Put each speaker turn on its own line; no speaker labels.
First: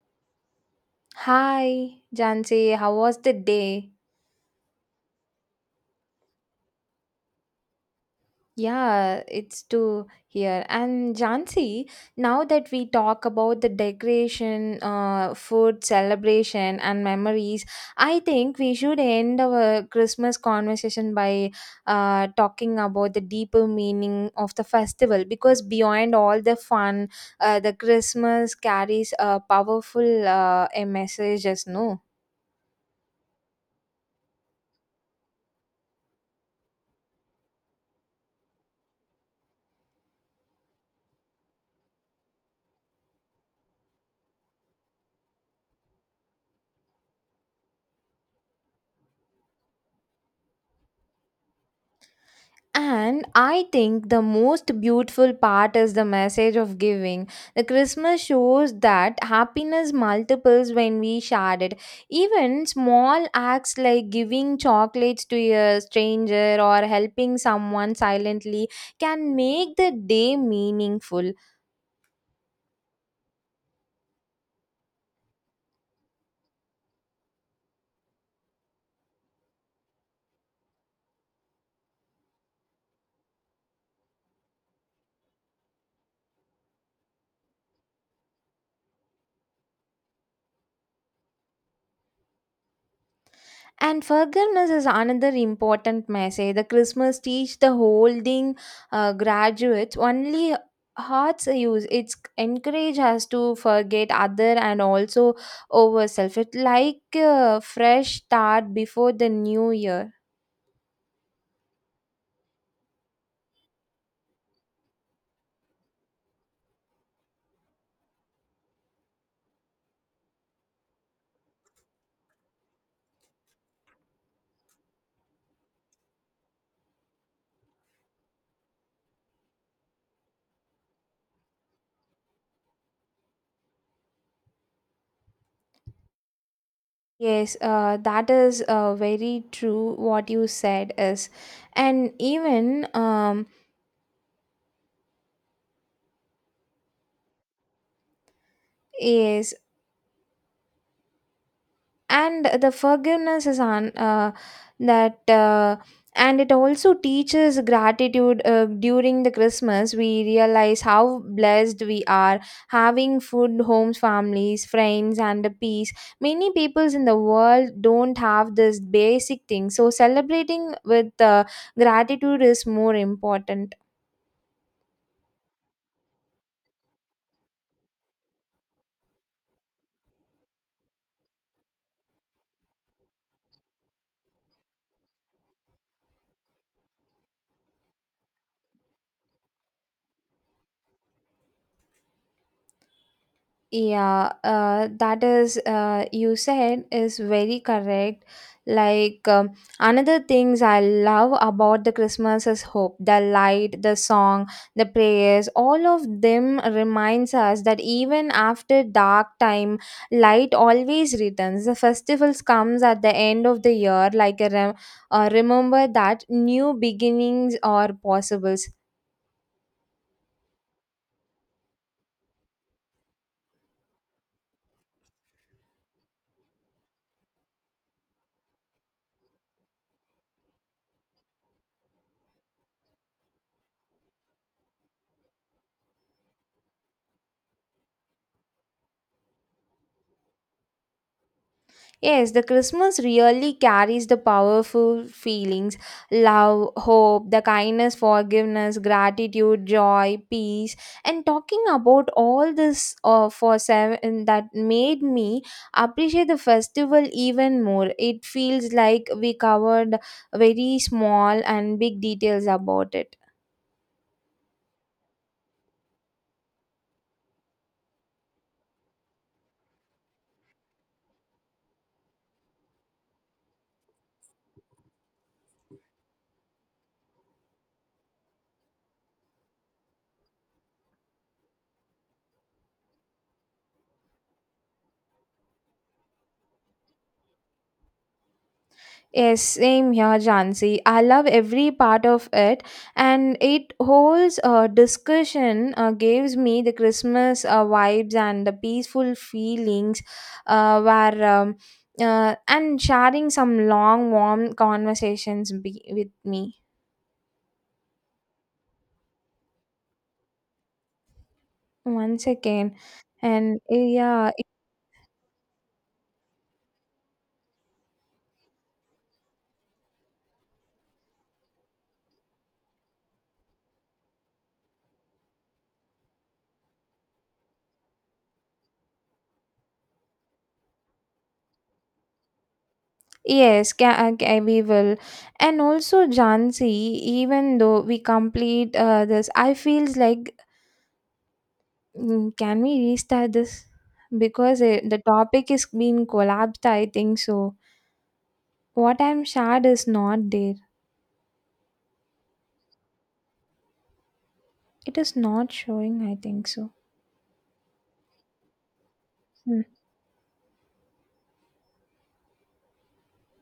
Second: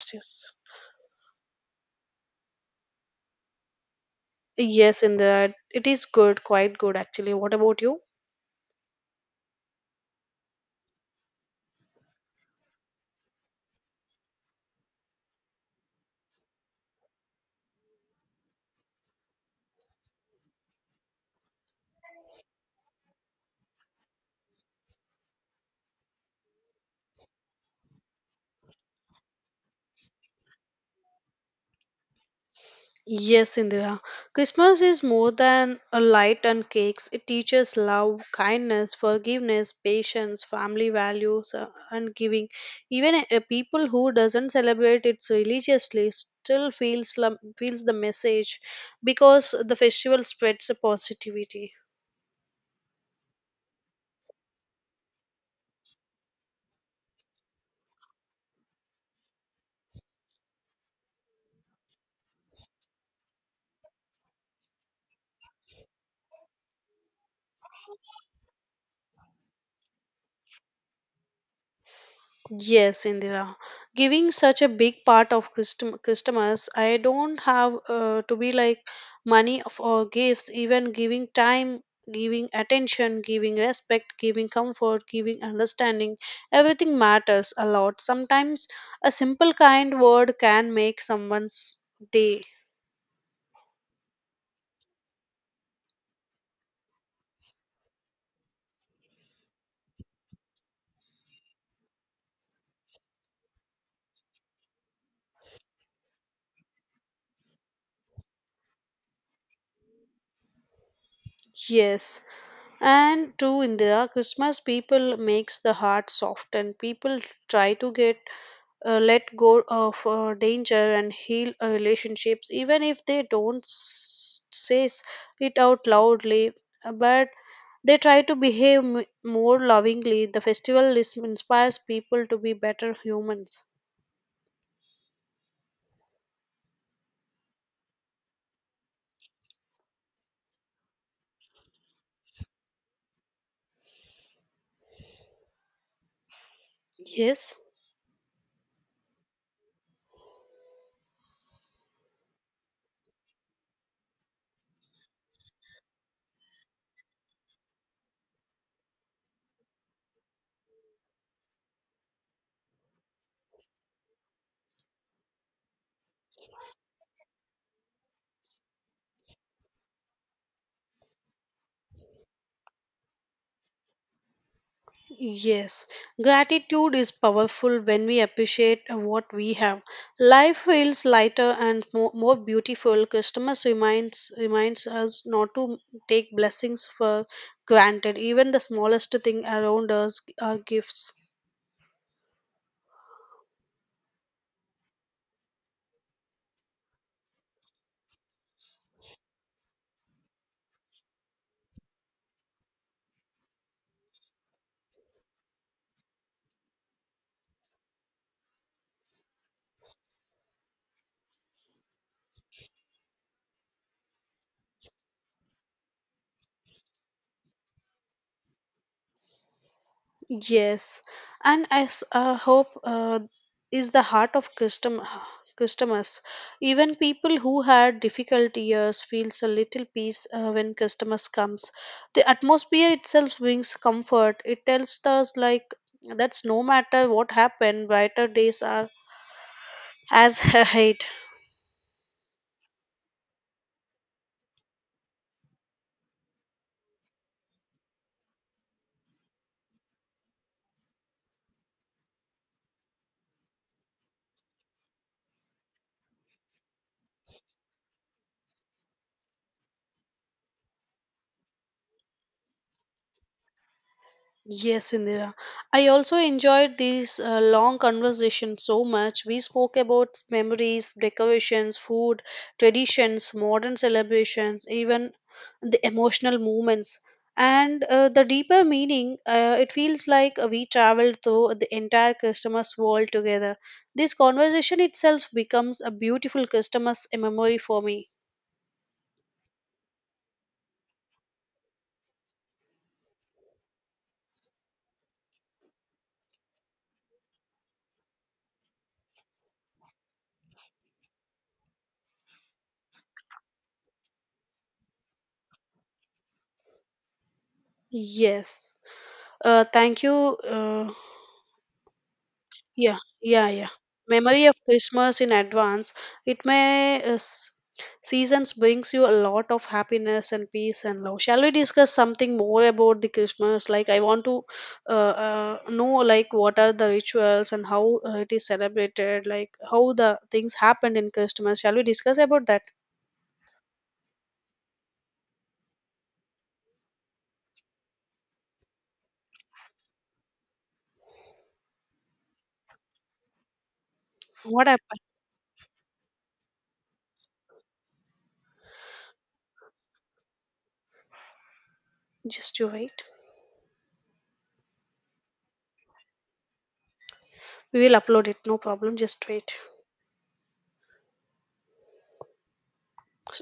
Yes,
Hi, Jansi. How was the day?
yes, Indira, it is good, quite good actually. What about you?
Yeah, it's too here. And Jansi, now that we talk about the decoration, food, celebration, and memories, I think we should end our Christmas conversation by talking about the deeper meaning of the festival because beyond all the fun, the Christmas carries a powerful a message, as no.
Yes, Indira. Christmas is more than a light and cakes. It teaches love, kindness, forgiveness, patience, family values, and giving. Even a people who doesn't celebrate it religiously still feels feels the message because the festival spreads a positivity.
And I think the most beautiful part is the message of giving. The Christmas shows that happiness multiples when we share it. Even small acts like giving chocolates to a stranger or helping someone silently can make the day meaningful.
Yes, Indira. Giving such a big part of customers, I don't have to be like money for gifts, even giving time, giving attention, giving respect, giving comfort, giving understanding. Everything matters a lot. Sometimes a simple kind word can make someone's day.
And forgiveness is another important message. The Christmas teach the holding graduates only hearts use. It's encourage us to forget other and also ourselves. It like a fresh start before the new year.
Yes. And true India, Christmas people makes the heart soft and people try to get let go of danger and heal relationships even if they don't say it out loudly but they try to behave more lovingly the festival inspires people to be better humans
Yes, that is very true. What you said is, and even
yes.
yes, and the forgiveness is on that and it also teaches gratitude during the Christmas we realize how blessed we are having food, homes, families, friends, and a peace. Many peoples in the world don't have this basic thing, so celebrating with gratitude is more important.
Yes, gratitude is powerful when we appreciate what we have. Life feels lighter and more beautiful. Customers reminds us not to take blessings for granted. Even the smallest thing around us are gifts.
Yeah, that is, you said is very correct. Like, another things I love about the Christmas is hope. The light, the song, the prayers, all of them reminds us that even after dark time, light always returns. The festivals comes at the end of the year, like a remember that new beginnings are possible.
Yes, and as hope is the heart of customers. Even people who had difficult years feels a little peace when customers comes. The atmosphere itself brings comfort. It tells us like that's no matter what happened, brighter days are as ahead.
Yes, the Christmas really carries the powerful feelings: love, hope, the kindness, forgiveness, gratitude, joy, peace. And talking about all this for seven that made me appreciate the festival even more. It feels like we covered very small and big details about it.
Yes, Indira. I also enjoyed these long conversations so much. We spoke about memories, decorations, food, traditions, modern celebrations, even the emotional moments. And the deeper meaning, it feels like we traveled through the entire customer's world together. This conversation itself becomes a beautiful customer's memory for me.
Yes, same here, Jansi. I love every part of it, and it holds a discussion, gives me the Christmas vibes and the peaceful feelings, where and sharing some long, warm conversations with me
Yes. Thank you.
once again,
Yeah, yeah,
and
yeah.
yeah.
Memory of Christmas in advance. It may seasons brings you a lot of happiness and peace and love. Shall we discuss something more about the Christmas? Like I want to know like what are the rituals and how it is celebrated. Like how the things happened in Christmas. Shall we discuss about that?
Yes, we will. And also, Jansi, even though we complete this, I feels like, can we restart this? Because
What
the
happened?
topic is being collapsed, I think so. What I'm shared is not there.
Just you wait.
It is not showing, I think so.
We will upload it. No problem. Just wait.
Hmm.